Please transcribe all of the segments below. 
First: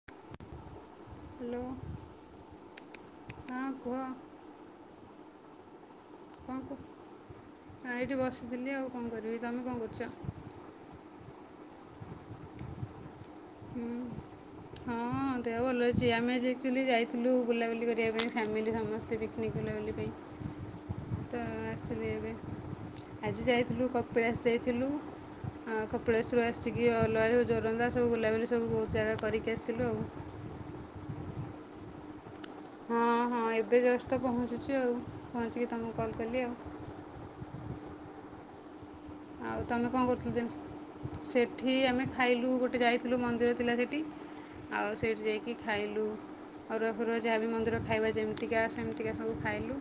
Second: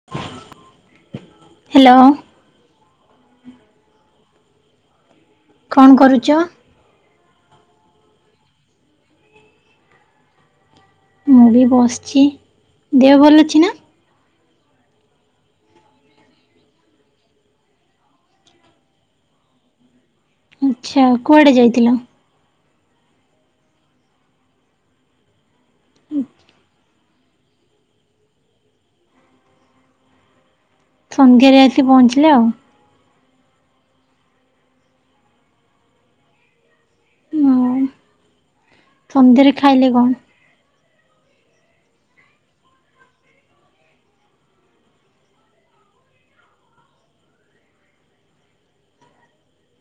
[unintelligible] Hello, hello ହଁ କୁହ। କଣ କରୁଚ? ଆଁ -ଏଇଠେ ବସିଥିଲି ଆଉ କଣ କରିବି ତମେ କଣ କରୁଚ? ମୁଁ ବି ବସ୍ ଚି ଦେହ ଭଲ ଅଛି ନା? ହୁଁ ହଁ। ହଁ ଦେହ ଭଲ ଅଛି ଆମେ ଆକ୍ଚୁଲି ଯାଇଥିଲୁ ବୁଲାବୁଲି କରିବା ପାଇଁ ଫ୍ୟାମିଲି ସମସ୍ତେ ପିକନିକ୍ ବୁଲାବୁଲି ପାଇଁ। ଆଚ୍ଛା ତ କୁଆଡ଼େ ଯାଇଥିଲ? ଆସିଲି ଏବେ ଆଜି ଯାଇଥିଲୁ କପିଳାସ୍ ଯାଇଥିଲୁ। ଆଉ କପିଳେଶ୍ୱରରୁ ଆସିକି ଅଲଗା [unintelligible] ଯୋରନ୍ଦା ସବୁ ବୁଲାବୁଲି ସବୁ ବହୁତ୍ ଜାଗା କରିକି ଆସିଲୁ ଆଉ। ସନ୍ଧ୍ୟାରେ ଆସିି ପହଞ୍ଚିଲେ ଆଉ। ହଁ -ହଁ ଏବେ ଜଷ୍ଟ୍ ତ ପହଞ୍ଚୁଚୁ ଆଉ ପହଞ୍ଚିକି ତମକୁ କଲ୍ କଲି ଆଉ। ହୁଁ ସଣ୍ଡେରେ ଖାଇଲେ କଣ? ସବୁ ଜିନିଷ। ସେଠି ଆମେ ଖାଇଲୁ ଗୋଟେ ଯାଇଥିଲୁ ମନ୍ଦିର ଥିଲା ସେଠି। ଆଉ ସେଇଠି ଯାଇକି ଖାଇଲୁ। ଅରୁଆ ଫରୁଆ ଯାହାବି ବି ମନ୍ଦିର ଖାଇବା ଯେମିତିକା ସେମିତିକା ସବୁ ଖାଇଲୁ।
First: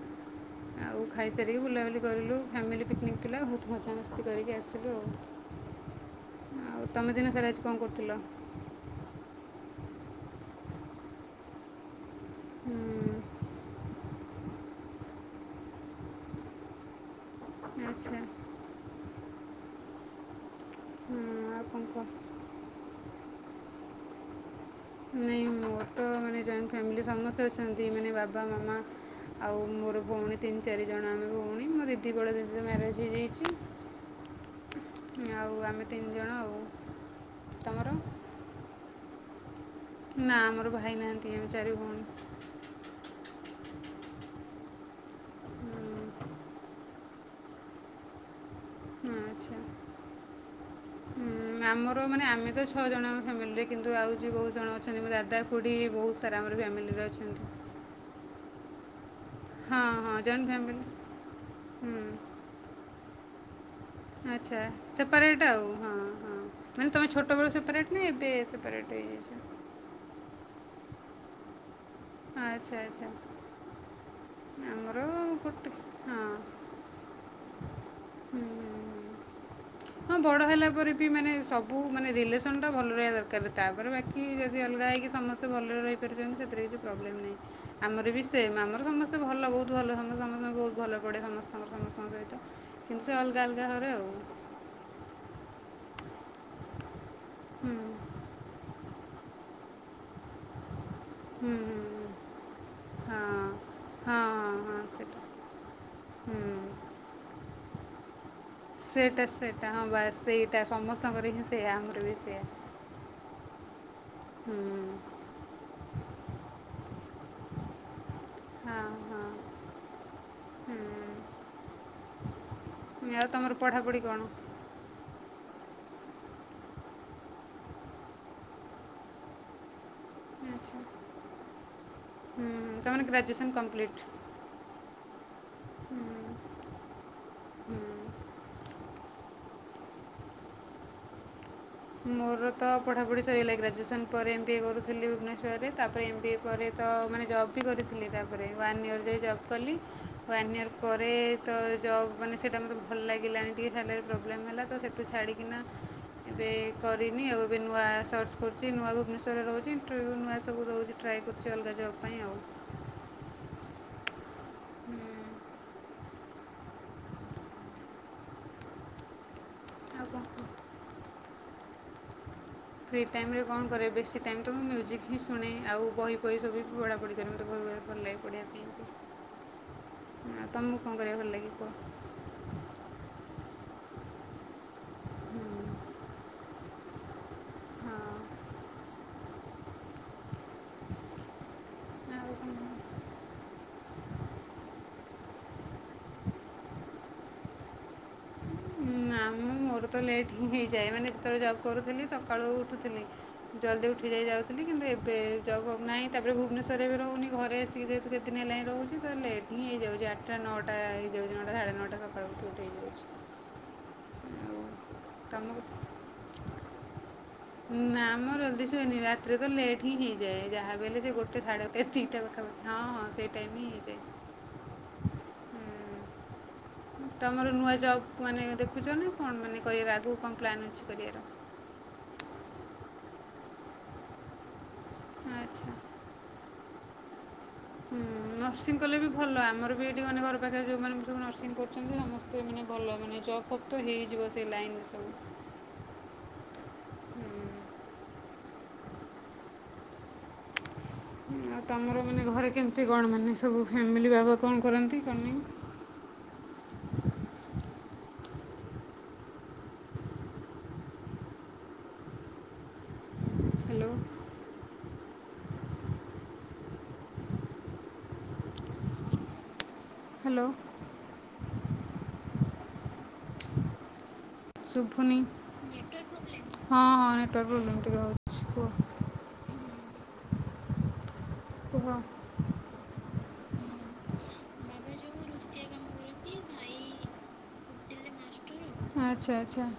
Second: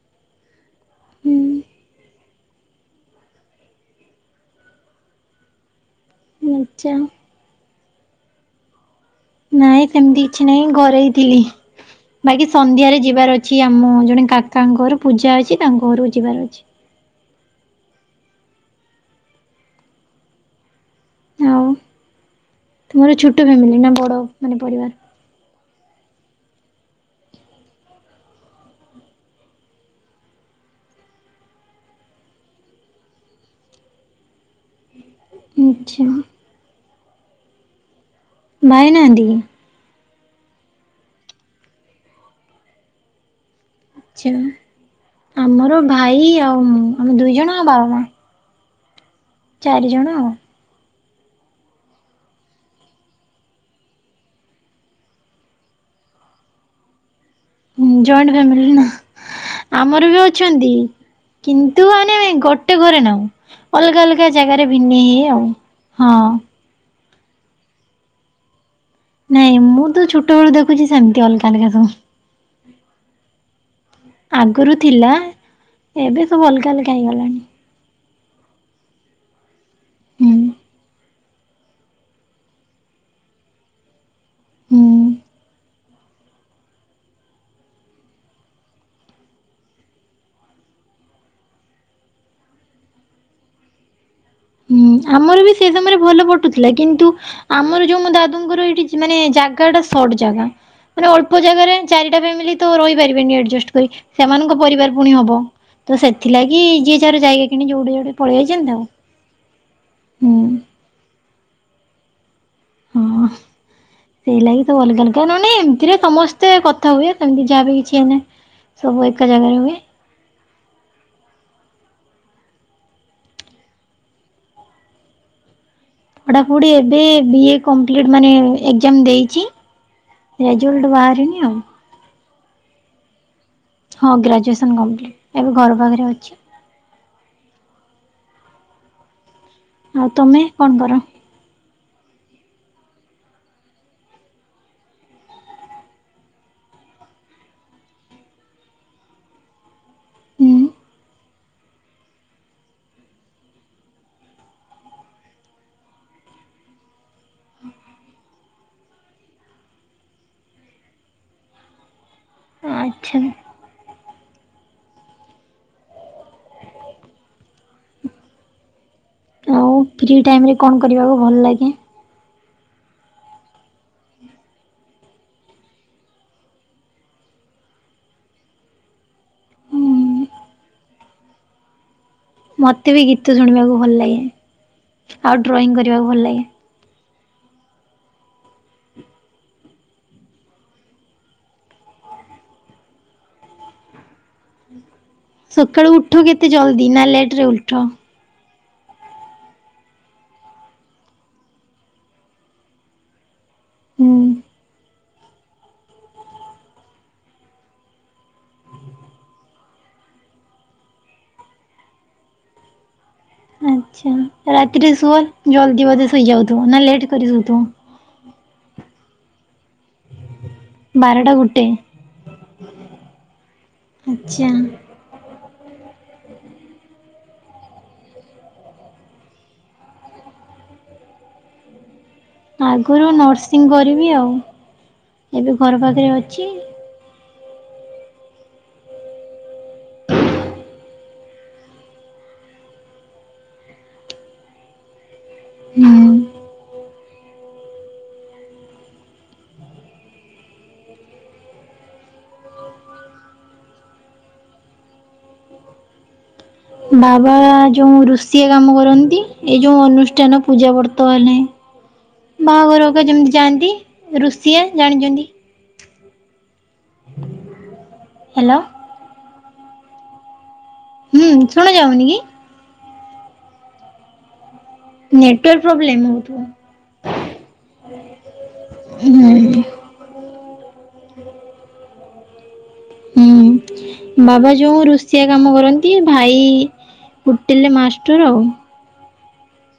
ଆଉ ଖାଇସାରିକି ହୁଁ ବୁଲାବୁଲି କରଲୁ ଫ୍ୟାମିଲି ପିକ୍ନିକ୍ ଥିଲା ବହୁତ ମଜା ମସ୍ ତି କରିକି ଆସିଲୁ ଆଉ ଆଉ ଆଚ୍ଛା ତମେ ଦିନ ସାରା ଆଜି କଣ କରୁଥିଲ? ନାଇଁ ସେମିତି କିଛି ନାହିଁ ଘରେ ହିଁ ଥିଲି। ବାକି ସନ୍ଧ୍ୟାରେ ହୁଁ, ଯିବାର ଅଛି ଆମ ଜଣେ କାକାଙ୍କ ଘର ପୂଜା ଅଛି ତାଙ୍କ ଘରକୁ ଯିବାର ଅଛି। ଆଚ୍ଛା। ହୁଁ, ଆଉ କଣ କହ? ତୁମର ଛୋଟ ଫ୍ୟାମିଲି ନା ବଡ଼ ମାନେ ପରିବାର। ନାଇଁ ମୋର ତ ମାନେ ଜଏଣ୍ଟ ଫ୍ୟାମିଲି ସମସ୍ତେ ଅଛନ୍ତି ମାନେ ବାବା ମାମା। ଆଉ ମୋର ଭଉଣୀ ତିନି ଚାରିଜଣ ଆମେ ଭଉଣୀ ମୋ ଦିଦି ବଳା ଦିଦି ତ ମ୍ୟାରେଜ ହେଇଯାଇଛି। [inaudible] ଆଉ ଆମେ ଆଚ୍ଛା ତିନି ଜଣ ଆଉ। ତମର ଭାଇ ନାହାନ୍ତି କି? ନା ଆମର ଭାଇ ନାହାନ୍ତି ଆମେ ଚାରି ଭଉଣୀ। ଆଛ ଆମର ହୁଁ, ଭାଇ ଆଉ ମୁ ଆମେ ଦୁଇ ଜଣ ଆଉ ବାବା ମା। ଆଚ୍ଛା ଚାରିଜଣ ଆଉ। ହୁଁ, ଆମର ମାନେ ଆମେ ତ ଛଅ ଜଣ ଆମ ଫ୍ୟାମିଲିରେ କିନ୍ତୁ ଆଉ ଯେ ବହୁତ ଜଣ ଅଛନ୍ତି ମୋ ଦାଦା ଖୁଡି ବହୁତ ସାରା ଆମର ଫ୍ୟାମିଲିରେ ଅଛନ୍ତି। ଜଏଣ୍ଟ ଫାମିଲି ନା ହଁ ଆମର ହଁ ବି ଜଏଣ୍ଟ ଅଛନ୍ତି। ଫ୍ୟାମିଲି କିନ୍ତୁ ହୁଁ ଆାନେ ଗୋଟେ ଘରେ ନାହୁଁ ଅଲଗା ଅଲଗା। ଆଚ୍ଛା ଜାଗାରେ ଭିନି ହେଇ ସେପାରେଟ୍ ଆଉ ହଁ ହଁ। ମାନେ ତମେ ଛୋଟବେଳୁ ସେପାରେଟ ନା ଏବେ ସେପାରେଟ୍ ହେ ନାଇଁ ମୁଁ ତ ଛୋଟ ବେଳୁ ଦେଖୁଛି ସେମିତି ଅଲଗା ଅଲଗା ସବୁ। ଆଚ୍ଛେ ଆଛେ। ଆଗରୁ ଥିଲା ଗୋଟେ ଏବେ ହଁ ସବୁ ଅଲଗା ଅଲଗା ହେଇଗଲାଣି। ହଁ ହୁଁ ବଡ ହେଲା ପରେ ବି ମାନେ ସବୁ ମାନେ ରିଲେସନ ଟା ଭଲ ରହିବା ଦରକାର। ତାପରେ ବାକି ଯଦି ଅଲଗା ହୋଇକି ହୁଁ। ସମସ୍ତେ ଭଲରେ ରହିପାରୁିଛନ୍ତି ସେଥିରେ କିଛି ପ୍ରୋବ୍ଲେମ୍ ନାଇଁ। ଆମର ବି ସେମ ଆମର ସମସ୍ତେ ଭଲ ବହୁତ ଭଲ ସମସ୍ତେ ସମସ୍ତେ ବହୁତ ଭଲ ପଡେ ସମସ୍ତଙ୍କ ସମସ୍ତଙ୍କ ସହିତ। କିନ୍ତୁ ସେ ଅଲଗା ଅଲଗା ଘରେ ଆଉ। ହୁଁ ଆମର ବି ସେ ସମୟରେ ଭଲ ପଟୁଥିଲା କିନ୍ତୁ ହୁଁ ଆମର ଯୋଉ ମୋ ଦାଦା ଦାଦାଙ୍କର ଏଇଠି ମାନେ ଜାଗା ଟା ସଟ ଜାଗା ମାନେ ଅଳ୍ପ ହୁଁ ହୁଁ। ଜାଗାରେ ଚାରିଟା ଫ୍ୟାମିଲି ତ ହଁ ରହିପାରିବେନି ଆଡଯାଷ୍ଟ କରି ହଁ ସେମାନଙ୍କ ହଁ ହଁ ପରିବାର ପୁଣି ସେଇଟା ହବ ତ ତ ସେଥିଲାଗି ଯିଏ ହୁଁ ଯାର ଜାଗା କିଣିକି ଯୋଉଠି ଯୋଉଠି ପଳେଇ ଯାଇଛନ୍ତି। ଆଉ ସେଇଟା ସେଇଟା ହଁ ବାସ ହୁଁ ସେଇଟା ସମସ୍ତଙ୍କର ହିଁ ସେଇଆ ଆମର ବି ସେଇଆ। ହଁ ସେଇ ହୁଁ ଲାଗି ସବୁ ଅଲଗା ଅଲଗା ନହନେ ଏମିତିରେ ସମସ୍ତେ କ ଥା ହୁଏ ସେମିତି ଯାହା ବି କିଛି ହେନେ ସବୁ ଏକା ଜାଗାରେ ହୁଏ। ହୁଁଁ। ଆଉ ତମର ପଢ଼ାପଢ଼ି କଣ? ପଢାପଢି ଏବେ ବି ଏ କମ୍ପିଟ ମାନେ ଏଗଜାମ ଦେଇଛି। ଆଚ୍ଛା ରେଜଲ୍ଟ ବାହାରିନି ଆଉ। ହୁଁ ତାମାନେ ଗ୍ରାଜୁଏସନ୍ କମ୍ପ୍ଲିଟ୍। ହଁ ଗ୍ରାଜୁଏସନ୍ କମ୍ପ୍ଲିଟ୍ ଏବେ ଘର ପାଖରେ ଅଛି। ଆଉ ତମେ କଣ କର? ମୋର ତ ପଢ଼ାପଢ଼ି ସରିଗଲା, ଗ୍ରଜୁଏସନ୍ ପରେ ଏମ୍ ବିି ଏ କରୁଥିଲି ଭୁବନେଶ୍ୱରରେ ତାପରେ ଏମ୍ ବି ଏ ତା ପରେ ତ ମାନେ ଜବ୍ ବି କରିଥିଲି ତାପରେ, ୱାନ୍ ଇୟର୍ ଯାଏ ଜବ୍ କଲି। ହୁଁ। ୱାନ୍ ୟିଅର୍ ପରେ ତ ଜବ୍ ମାନେ ସେଇଟା ମୋର ଭଲ ଲାଗିଲାନି ଟିକେ ସାଲାରୀ ପ୍ରୋବ୍ଲେମ୍ ହେଲା ତ, ସେଠୁ ଛାଡ଼ିକିନା ଏବେ କରିନି ଆଉ, ଏବେ ନୂଆ ସର୍ଚ୍ଚ କରୁଛି ନୂଆ ଭୁବନେଶ୍ୱରରେ ରହୁଛି ଇଣ୍ଟରଭ୍ୟୁ ନୂଆ ସବୁ ରହୁଛି ଟ୍ରାଏ କରୁଛି ଅଲଗା ଜବ୍ ପାଇଁ ଆଉ। ଆଚ୍ଛା। ହୁଁ, ଆଉ ଫ୍ରି କ'ଣ କୁହ? ଟାଇମ ରେ କଣ କରିବାକୁ ଭଲ ଲାଗେ। ଫ୍ରି ଟାଇମ୍ରେ କଣ କରେ ବେଶୀ ଟାଇମ୍ ତ ମୁଁ ମ୍ୟୁଜିକ୍ ହିଁ ଶୁଣେ, ଆଉ ବହି ଫହି ସବୁ ବି ପଢ଼ାପଢ଼ି କରେ ମୋତେ ଭ ଭଲ ଲାଗେ। ପଡ଼ିବା ପାଇଁ, ଆଉ ତମକୁ କଣ କରିବାକୁ ଭଲ ଲାଗେ କୁହ? ମତେ ବି ଗୀତ ଶୁଣିବାକୁ ଭଲ ଲାଗେ, ଆଉ ଡ୍ରଇଂ କରିବାକୁ ଭଲ ଲାଗେ। ହଁ ଆଉ କ'ଣ ସକାଳୁ ଉଠ କେତେ ଜଲ୍ଦି ନା ଲେଟ୍ରେ ଉଠ। ନା ମୁଁ ମୋର ତ ଲେଟ୍ ହିଁ ହେଇଯାଏ। ମାନେ ସେତେବେଳେ ଜବ୍ କରୁଥିଲି ସକାଳୁ ଉଠୁଥିଲି। ଜଲ୍ଦି ଉଠି ହୁଁ। ଯାଇ ଯାଉଥିଲି କିନ୍ତୁ ଏବେ ଏବେ ଜବ୍ ଫବ୍ ନାହିଁ। ତାପରେ ଭୁବନେଶ୍ୱରରେ ବି ରହୁନି, ଘରେ ଆସିକି ଯେହେତୁ କେତେଦିନ ହେଲାଣି ରହୁଛି। ତ ଲେଟ୍ ହିଁ ହେଇଯାଉଛି ଆଠ ଟା ନଟା ହେଇଯାଉଚି ନଟା଼ ସାଢ଼େ ନଅଟା ସକାଳୁ ଉଠି ଉଠି ହେଇଯାଉଛି ଆଛା, ରାତିରେ ଶୁଅ ଆଉ ତୁମକୁ ଜଲ୍ଦି ବଧେ ଶୋଇଯାଉଥିବ ନା ଲେଟ୍ କରି ଶୋଉଥିବ? ନା ମ ଜଲଦି ଶୁଏନି ରାତିରେ ତ ଲେଟ୍ ହିଁ ହେଇଯାଏ ଯାହା ବୋଇଲେ ଯେ ଗୋଟେ ସାଢ଼େଗୋଟେ ଦିଇଟା ପାଖାପାଖି ହଁ ହଁ ସେଇ ଟାଇମ୍ ହିଁ ହେଇଯାଏ। ହୁଁ। ଆଛା। ତମର ନୂଆ ଜବ୍ କ ମାନେ ଦେଖୁଛ ନା କଣ, ମାନେ କରିବାର ଆଗକୁ କଣ ପ୍ଲାନ୍ ଅଛି କରିବାର? ଆଗରୁ ନର୍ସିଂ କରିବି ଆଉ ଏବେ ଆଚ୍ଛା ଘର ପାଖରେ ଅଛି। ହୁଁ ଉଁ ନର୍ସିଂ କଲେ ବି ଭଲ। ଆମର ବି ଏଠି ମାନେ ଘର ପାଖରେ ଯେଉଁମାନେ ସବୁ ନର୍ସିଂ କରୁଛନ୍ତି! ସମସ୍ତେ ମାନେ ଭଲ ମାନେ ଜବ୍ ଫବ୍ ତ ହେଇଯିବ ସେ ଲାଇନ ରେ ସବୁ। ହୁଁ। ହୁଁ ଉଁ [inaudible] ଆଉ ତମର ମାନେ ଘରେ କେମିତି କଣ ମାନେ ସବୁ। ଫ୍ୟାମିଲି ବାବା କଣ କରନ୍ତି କଣ ନାହିଁ? ବାବା ଯୋଉ ରୋଷେଇ କାମ କରନ୍ତି। ଏଇ ଯୋଉ ଅନୁଷ୍ଠାନ ପୂଜା ବର୍ତ ହେଲେ। ବାହାଘରଗା ଯେମତି ଯାଆନ୍ତି ହ୍ୟାଲୋ ରୋଷେୟା ଜାଣିଛନ୍ତି। ହାଲୋ। ହାଲୋ। ହୁଁ ଶୁଣ ଯାଉନି କି? ଶୁଭୁନି ନେଟୱର୍କ ପ୍ରୋବ୍ଲେମ୍ ନେଟୱାର୍କ ହଁ ହଁ ହଉଥିବ। ନେଟୱାର୍କ ପ୍ରୋବ୍ଲେମ୍ ଟିକେ ହେଉଛି କୁହ ହ କୁହ? ହୁଁ [inaudible] ବାବା ଯୋଉ ରୋସେୟା କାମ କରନ୍ତି ଭାଇ ହୋଟେଲରେ ମାଷ୍ଟର ଆଉ। ଆଛା ଆଛା।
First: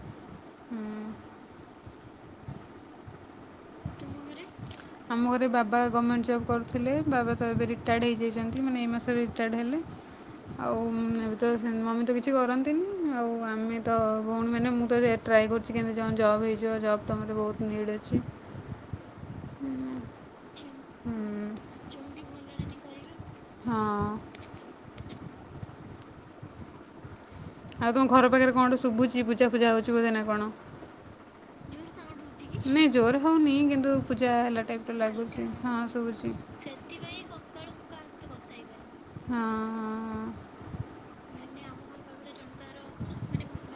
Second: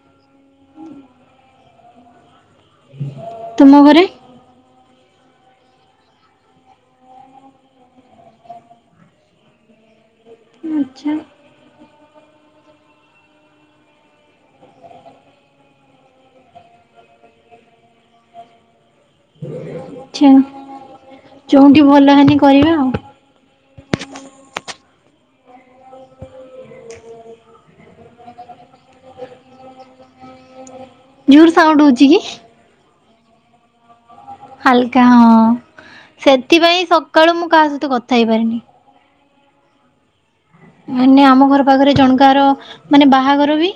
ତୁମ ଘରେ? ଆମ ଘରେ ବାବା ଗଭର୍ଣ୍ଣମେଣ୍ଟ ଜବ୍ କରୁଥିଲେ, ବାବା ତ ଏବେ ରିଟାୟାର୍ଡ଼ ହେଇଯାଇଛନ୍ତି, ମାନେ ଏଇ ମାସରେ ରିଟାୟାର୍ଡ଼ ହେଲେ। ଆଚ୍ଛା ଆଉ ତ ମମି ତ କିଛି କରନ୍ତିନି, ଆଉ ଆମେ ତ ଭଉଣୀମାନେ ମୁଁ ତ ଟ୍ରାଏ କର କିଛି କେନ୍ତିତି ଜ ଜବ୍ ହେଇଯିବ, ଜବ୍ ତ ମୋେ ବହୁତ ନିଡ଼୍ ଅଛି। ଆଛା, ହୁଁ। ଚୋଉଠି ଭଲ ହେନି କରିବା ଆଉ। ହଁ ଅଁ ଆଉ ତୁମ ଘର ପାଖରେ କଣଠୁ ଶୁଭୁଛି ପୂଜାଫୁଜା ହେଉଛି ବୋଧେ ନା କଣ? ଜୁର୍ ସାଉଣ୍ଡ ହଉଛି କି? ନାଇଁ ଜୋର ହଉନି କିନ୍ତୁ ପୂଜା ହେଲା ଟାଇପ ର ଲାଗୁଛି ହଁ ଶୁବୁଛି। ସେଥିପାଇଁ ସବ ସକାଳୁ ମୁଁ କାହା ସହିତ କଥାହେଇପାରିନି। ହଁ ହଁ। ମାନେ ଆମ ଘର ପାଖରେ ଜଣକାର ମାନେ ବାହାଘର ବି,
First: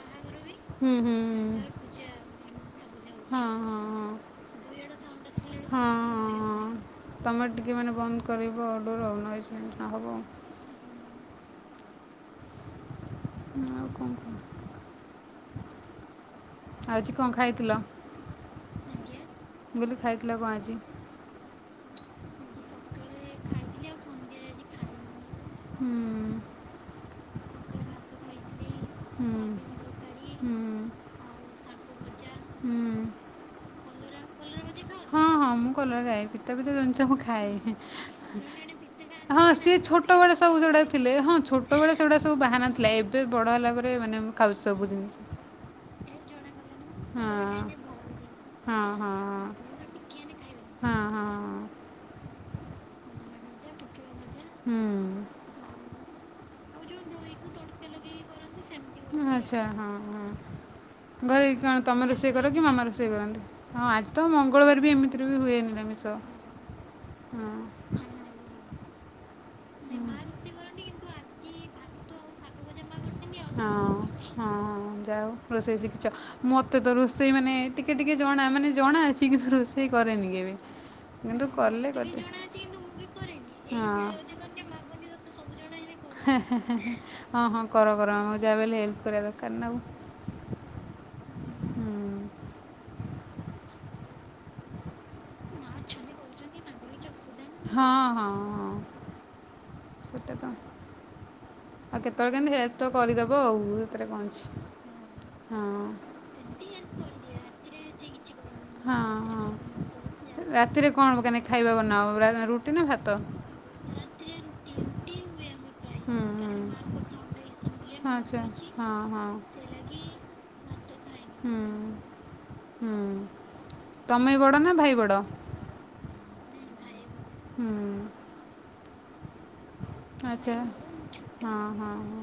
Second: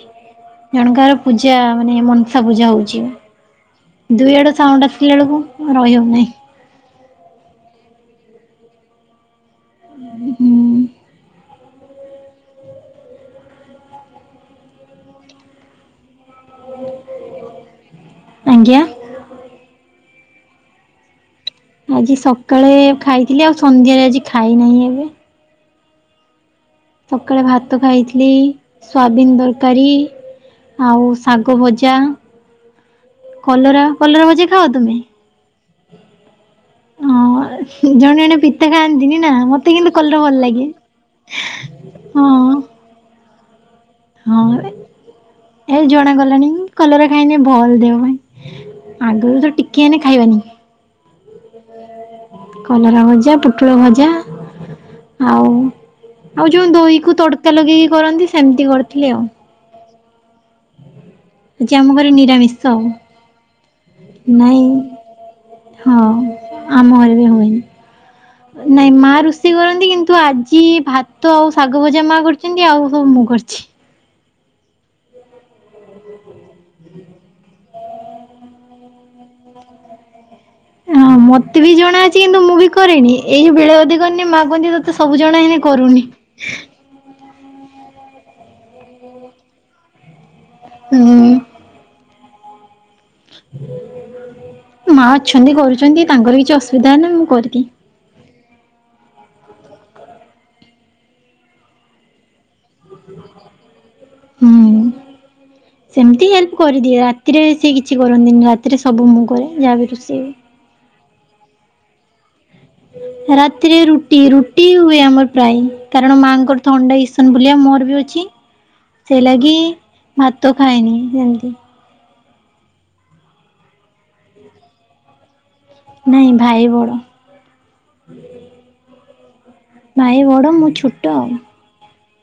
ହୁଁ ହୁଁ। ଜଣକାର ପୂଜା ମାନେ ମନସା ପୂଜା ହେଉଛି। ଦୁଇ ଆଡୁ ସାଉଣ୍ଡ ଆସିଲା ବେଳକୁ ରହିହଉନି। ତୁମେ ଟିକିଏ ମାନେ ବନ୍ଦ କରିବ ଡୋର, ନଏଜ ଟା ନ ହେବ ଅ ହୁଁ ଆଉ କଣ କହ? ଆଜି କଣ ଖାଇଥିଲ? ଆଜ୍ଞା ବୋଲି ଖାଇଥିଲ କଣ ଆଜି? ଆଜି ସକାଳେ ଖାଇଥିଲି, ଆଉ ସନ୍ଧ୍ୟାରେ ଆଜି ଖାଇନାହିଁ ଏବେ। ହୁଁ ଉଁ ସକାଳେ ଭାତ ଖାଇଥିଲି ସୋୟାବିନ ତରକାରୀ। ଆଉ ଶାଗ ଭଜା, କଲରା କଲରା ଭଜା ଖାଅ ତମେ? ହଁ ହଁ ମୁଁ [unintelligible] [unintelligible] ଜିନିଷ ମୁଁ ହଁ ଖାଏ ଜଣେ ଜଣେ ପିତା ଖାଆନ୍ତିନି ନା ହଁ ମତେ ସିଏ କିନ୍ତୁ ଛୋଟ କଲରା ବେଳେ ଭଲ ସବୁ ଲାଗେ ଯୋଉଡ଼ା ଥିଲେ ହଁ ଛୋ ସେତେବେଳେ ସେଗୁଡ଼ା ହଁ ସବୁ ବାହାନା ଥିଲା, ଏବେ ବଡ଼ ହେଲା ପରେ ମାନେ ହଁ ଖାଉଚି ସବୁ ଜିନିଷ। ଏ ଏ ଜଣାଗଲାଣି କଲରା ଖାଇନେ ଭଲ ଦେହ ପାଇଁ ଆଗରୁ ତ ଟିକେ ହେନେ ଖାଏନି। ହଁ ହଁଁ। କଲରା ଭଜା ପୁଟଳ ଭଜା ଆଉ ଆଉ ଯୋଉ ଦହିକୁ ତଡ଼କା ଲଗେଇକି କରନ୍ତି ସେମିତି କରିଥିଲି ଗୋଟେ ଆଉ। ହୁଏ। ଆଚ୍ଛା ହଁ ହଁ, ଘରେ କଣ ଆଜି ଆମ ତୁମେ ଘରେ ରୋଷେଇ କର ନିରାମିଷ କି ମାମା ଆଉ ରୋଷେଇ କରନ୍ତି? ହଁ ଆଜି ତ ନାଇଁ ମଙ୍ଗଳବାର ବି ଏମିତିରେ ବି ହୁଏନି ହଁ ଆମିଷ। ଆମ ଘରେ ବି ହୁଏନି। ହ ନାଇଁ ମା ରୋଷେଇ କରନ୍ତି କିନ୍ତୁ ଆଜି ଭାତ ଆଉ ଶାଗ ଭଜା ମା କରିଚନ୍ତି ଆଉ ସବୁ ମୁଁ କରିଛି। ହଁ ହଁ ଯାଉ ରୋଷେଇ ଶିଖିଚ ମତେ ତ ରୋଷେଇ ମାନେ ଟିକେ ଟିକେ ଜଣା ମାନେ ଜଣା ଅଛି କିନ୍ତୁ ରୋଷେଇ କରେନି କେବେ। ହଁ କିନ୍ତୁ ମତେ ବି କଲେ ଜଣା ଅଛି କିନ୍ତୁ ମୁଁ ବି କରେନି, ଏଇ ବେଳେ ବେଳେ କରିନି ମାଆ କହନ୍ତି [unintelligible] ସବୁ ଜଣା ହେ କରୁନି ହଁ ହଁ ହଁ କର କର ମୁଁ ଯାହା ବି ହେଲେ ହେଲ୍ପ କରିବା ଦରକାର ନା ଆଉ। ହୁଁ। ହୁଁ ମା ଅଛନ୍ତି କରୁଚନ୍ତି ତାଙ୍କର କିଛି ଅସୁବିଧା ହେ ନା ମୁଁ କରିଦିଏ। ହଁ ହଁ ହଁ। ତ ଆଉ କେତେବେଳେ କେମିତି ହେଲ୍ପ ତ କରିଦେବ ଆଉ ସେଥିରେ କଣ ଅଛି। ହୁଁ। ହଁ। ସେମିତି ହେଲ୍ପ କରିଦିଏ, ରାତିରେ ସେଏ କିଛି କରନ୍ତିନି, ରାତିରେ ହଁ ସବୁ ମୁଁ ହଁ କରେ ଯାହା ବିି ରୋଷେଇ। ରାତିରେ କଣ [unintelligible] ଖାଇବା ବନାଅ ରୁଟି ନା ଭାତ? ରାତିରେ ରୁଟି ରୁଟି ହୁଏ ଆମର ପ୍ରାୟ, ହୁଁ କାରଣ ହୁଁ। ମାଆଙ୍କର ଥଣ୍ଡା ଇସନ ଫୁଲିଆ ମୋର ହଁ ଅଛି ଆଚ୍ଛା ହଁ ସେ ହଁ। ଲଗି ଭାତ ଖାଏନି, ସେମିତି ହୁଁ ହୁଁ ତମେ ବଡ଼ ନା ଭାଇ ବଡ଼? ନାଇଁ ଭାଇ ବଡ଼। ହୁଁ। ଭାଇ ବଡ଼ ଆଚା ମୁଁ ଛୋଟ ଆଉ ହଁ ହଁ ହଁ।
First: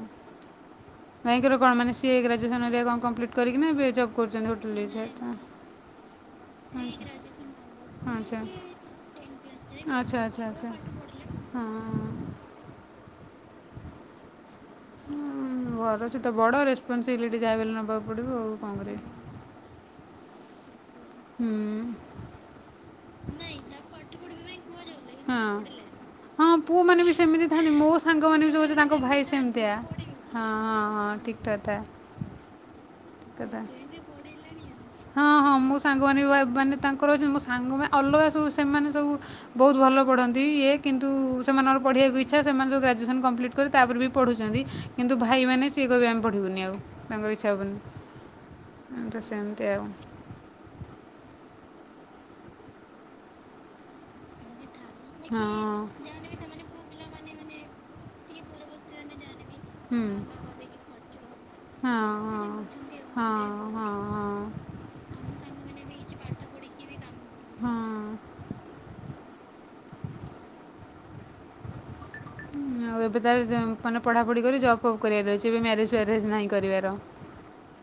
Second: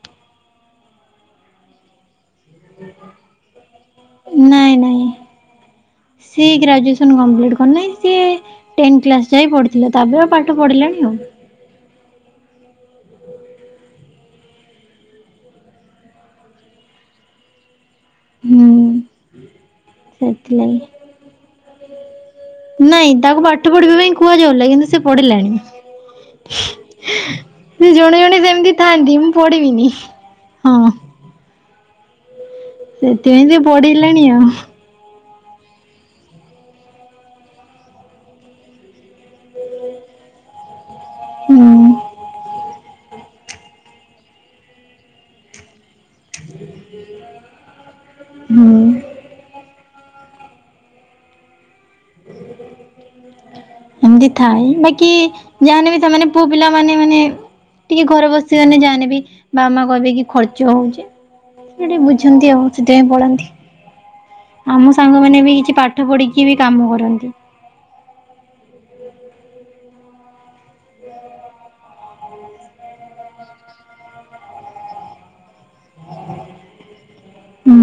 ଭାଇଙ୍କର କଣ ମାନେ ସିଏ ଗ୍ରାଜୁଏସନ ହେରିକା କଣ କମ୍ପ୍ଲିଟ୍ କରିକିନା ଏ ଜବ୍ କରୁଛନ୍ତି ହୋଟେଲ? [unintelligible] ସେଇ ଗ୍ରାଜୁଏସନ କମ୍ପ୍ଲିଟ ନା ନାଇଁ ସିଏ ଆଚ୍ଛା ଟେନ କ୍ଲାସ କରିକି ଟେନ୍ଥ ଯାଏ ପଢିଥିଲା, ତାପରେ ଆଉ ପାଠ ପଢିଲାନି ଆଉ। ହଁ ହଁ। ଉଁ ଘର ସେ ତ ବଡ଼ ରେସପନ୍ସିବିଲିଟି ଯାହା ବି ହେଲେ ନବାକୁ ପଡିବ ଆଉ କଣ ହୁଁ କରିବା, ସେଥିଲାଗି ହୁଁ। ନାଇଁ ତାକୁ ପାଠ ପଢିବା ପାଇଁ କୁହାଯାଉଥିଲା କିନ୍ତୁ ସେ ହଁ ପଢିଲାଣି। ହଁ ପୁଅ ମାନେ ବି ସେମିତି ଥାନ୍ତି, ମୋ ଜଣେ ସାଙ୍ଗମାନେ ବି ଯୋଉ ସେମିତି ବି ତାଙ୍କ ଥାଆନ୍ତି ଭାଇ ମୁଁ ସେମିତିଆ। ପଢ଼ିବିନି ହଁ ହଁ ହଁ ଠିକ କଥା। ସେଥିପାଇଁ କଥା ସେ ପଢିଲାଣି ଆଉ। ହଁ ହଁ ମୋ ସାଙ୍ଗମାନେ ମାନେ ତାଙ୍କର ଅ ମୋ ସାଙ୍ଗମାନେ ଅଲଗା ସବୁ ସେମାନେ ସବୁ ବୋହୁତ ଭଲ ପଢନ୍ତି ଇଏ କିନ୍ତୁ ସେମାନଙ୍କର ହୁଁ ପଢ଼ିବାକୁ ଇଛ ଇଛା ସେମାନେ ଯେଉଁ ଗ୍ରଜୁଏସନ୍ କମ୍ପ୍ଲିଟ୍ କରି ତାପରେ ବି ପଢୁଚନ୍ତି, କିନ୍ତୁ ଭାଇମାନେ ସିଏ କହିବେ ଆମ ପଢ଼ିବୁନି ଆଉ ତାଙ୍କର ଇଚ୍ଛା ହେବନି, ହୁଁ ଏ ତ ସେମିତି ଆଉ। ଏମିତି ଥାଏ, ବାକି ଯାହା ହଁ। ହେନେ ବି ସେମାନେ ପୁଅ ପିଲା ମାନେ ମାନେ ଟିକେ ଘରେ ବସିଗନେ ଯାହା ହେନେ ବି ବାମା ମା କହିବେ କି ଖର୍ଚ୍ଚ ହୋଉଚି ସେ ବୁଝନ୍ତି ଟିକେ ଆଉ ବୁଝନ୍ତି ଆଉ ସେଥି ପାଇଁ ପଳାନ୍ତି। ଆମ ଆମ ସାଙ୍ଗମାନେ ବି କିଛି ପାଠ ପଢିକି ବି କାମ କରନ୍ତି। ହଁ ଆଉ ଏବେ ତାହେଲେ ମାନେ ପଢ଼ାପଢ଼ି କରି ଜବ୍ ଫବ୍ କରିବାର ଅଛି, ଏବେ ମ୍ୟାରେଜ୍ ଫ୍ୟାରେଜ ନାହିଁ କରିବାର?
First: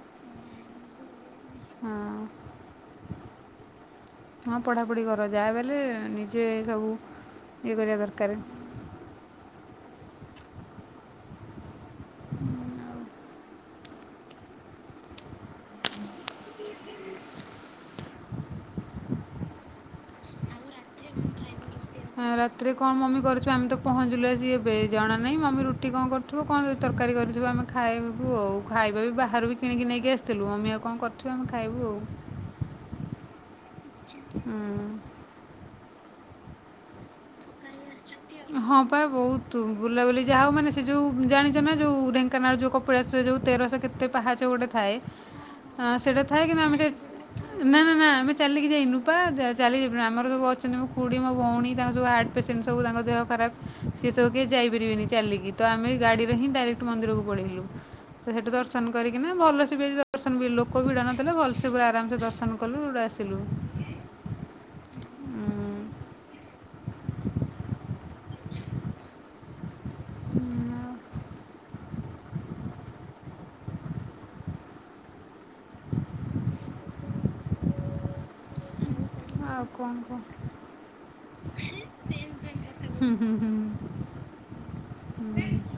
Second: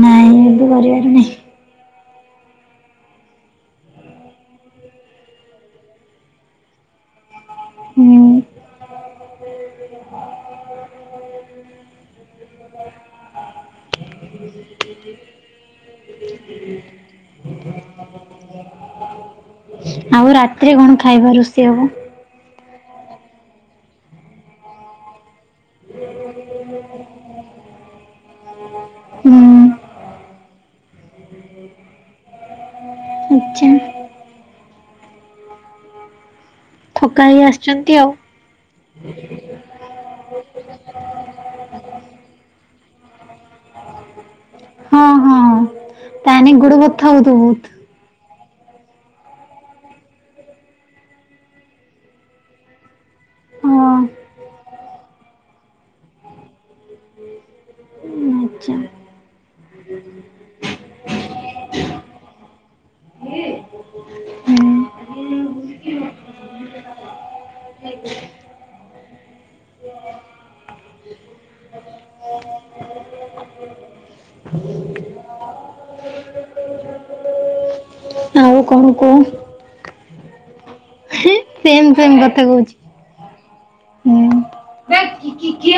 ନାଇଁ ଏବେ କରିବାର ନାଇଁ। ହଁ। ହଁ ପଢ଼ାପଢ଼ି କର ଯାହା ବଲେ ନିଜେ ସବୁ ଇଏ କରିବା ହୁଁ ଦରକାର। [inaudible] ହୁଁ ଆଉ। ହୁଁ ହୁଁ। ଆଉ ରାତିରେ କଣ ଖାଇବା ରୋଷେଇ ହବ? ରାତିରେ କଣ ମମି କରିଛୁ ଆମେ ତ ପହଞ୍ଚିଲୁ ଆଜି ଏବେ ଜଣ ନାହିଁ। ମମି ରୁଟି କଣ କର କଣ ତରକାରୀ କରିଥିବ ଆମେ ଖାଇବୁ ଆଉ ଖାଇବା ବି ବାହାରୁ ବି ହୁଁ କିଣିକି ନେଇକି ଆସିଥିଲୁ ମମି ଆ କଣ କରି ଆମେ ଖାଇବୁ ଆଉ। ଆଛା। ହୁଁ। ଥକା ହେଇ ଆସିଛନ୍ତି ଆଉ। ହଁ ପା ବହୁତ। ତୁ ବୁଲାବୁଲି ଯାହା ହଉ ମାନେ ସେ ଯେଉଁ ଜାଣିଛ ନା ଯୋଉ ଢେଙ୍କାନାଳ ର ଯୋଉ କପିଳାସ ରେ ଯେଉଁ ତେରସହ କେତେ ପାହାଚ ଗୋଟେ ଥାଏ ହଁ ହଁ ସେଟା ଥାଏ ତାହେଲେ କିନ୍ତୁ ଗୋଡ ଆମେ ଟିକେ ବଥା ହଉଥିବ ବହୁତ। ନା ନା ନା ଚାଲିକି ଯାଇନୁପା ଚାଲି ଯିବନି ଆମର ସବୁ ଅଛନ୍ତି ମୋ ଖୁଡି ମୋ ଭଉଣ ତାଙ୍କ ସବୁ ହାର୍ଟ ପେସେଣ୍ଟ ସବୁ ତାଙ୍କ ଦେହ ଖରାପ ହଁ ସେ ସବୁ କେହି ଯାଇପାରିବେିନି ଚାଲିକି ତ ଆମେ ଗାଡ଼ିରେ ହିଁ ଡାଇରେକ୍ଟ ମନ୍ଦିରକୁ ପଳେଇଲୁ। ତ ସେଇଠୁ ଆଚ୍ଛା ଦର୍ଶନ କରିକିନା ଭଲ ସେ ବି ଦର୍ଶନ ବି ଲୋକ ଭିଡ ନଥିଲା ଭଲସେ ପୁର ଆରାମସେ ଦର୍ଶନ ରୁ ଆସିଲୁ। ହୁଁ ଉଁ, [inaudible] ହ [unintelligible] ଆଉ କଣ କହ? [unintelligible] ଆଉ ଆଉ କଣ କୁହ। ସେମ ସେମ କଥା କହୁଛି। ହୁଁ ହୁଁ ହୁଁ ହୁଁ।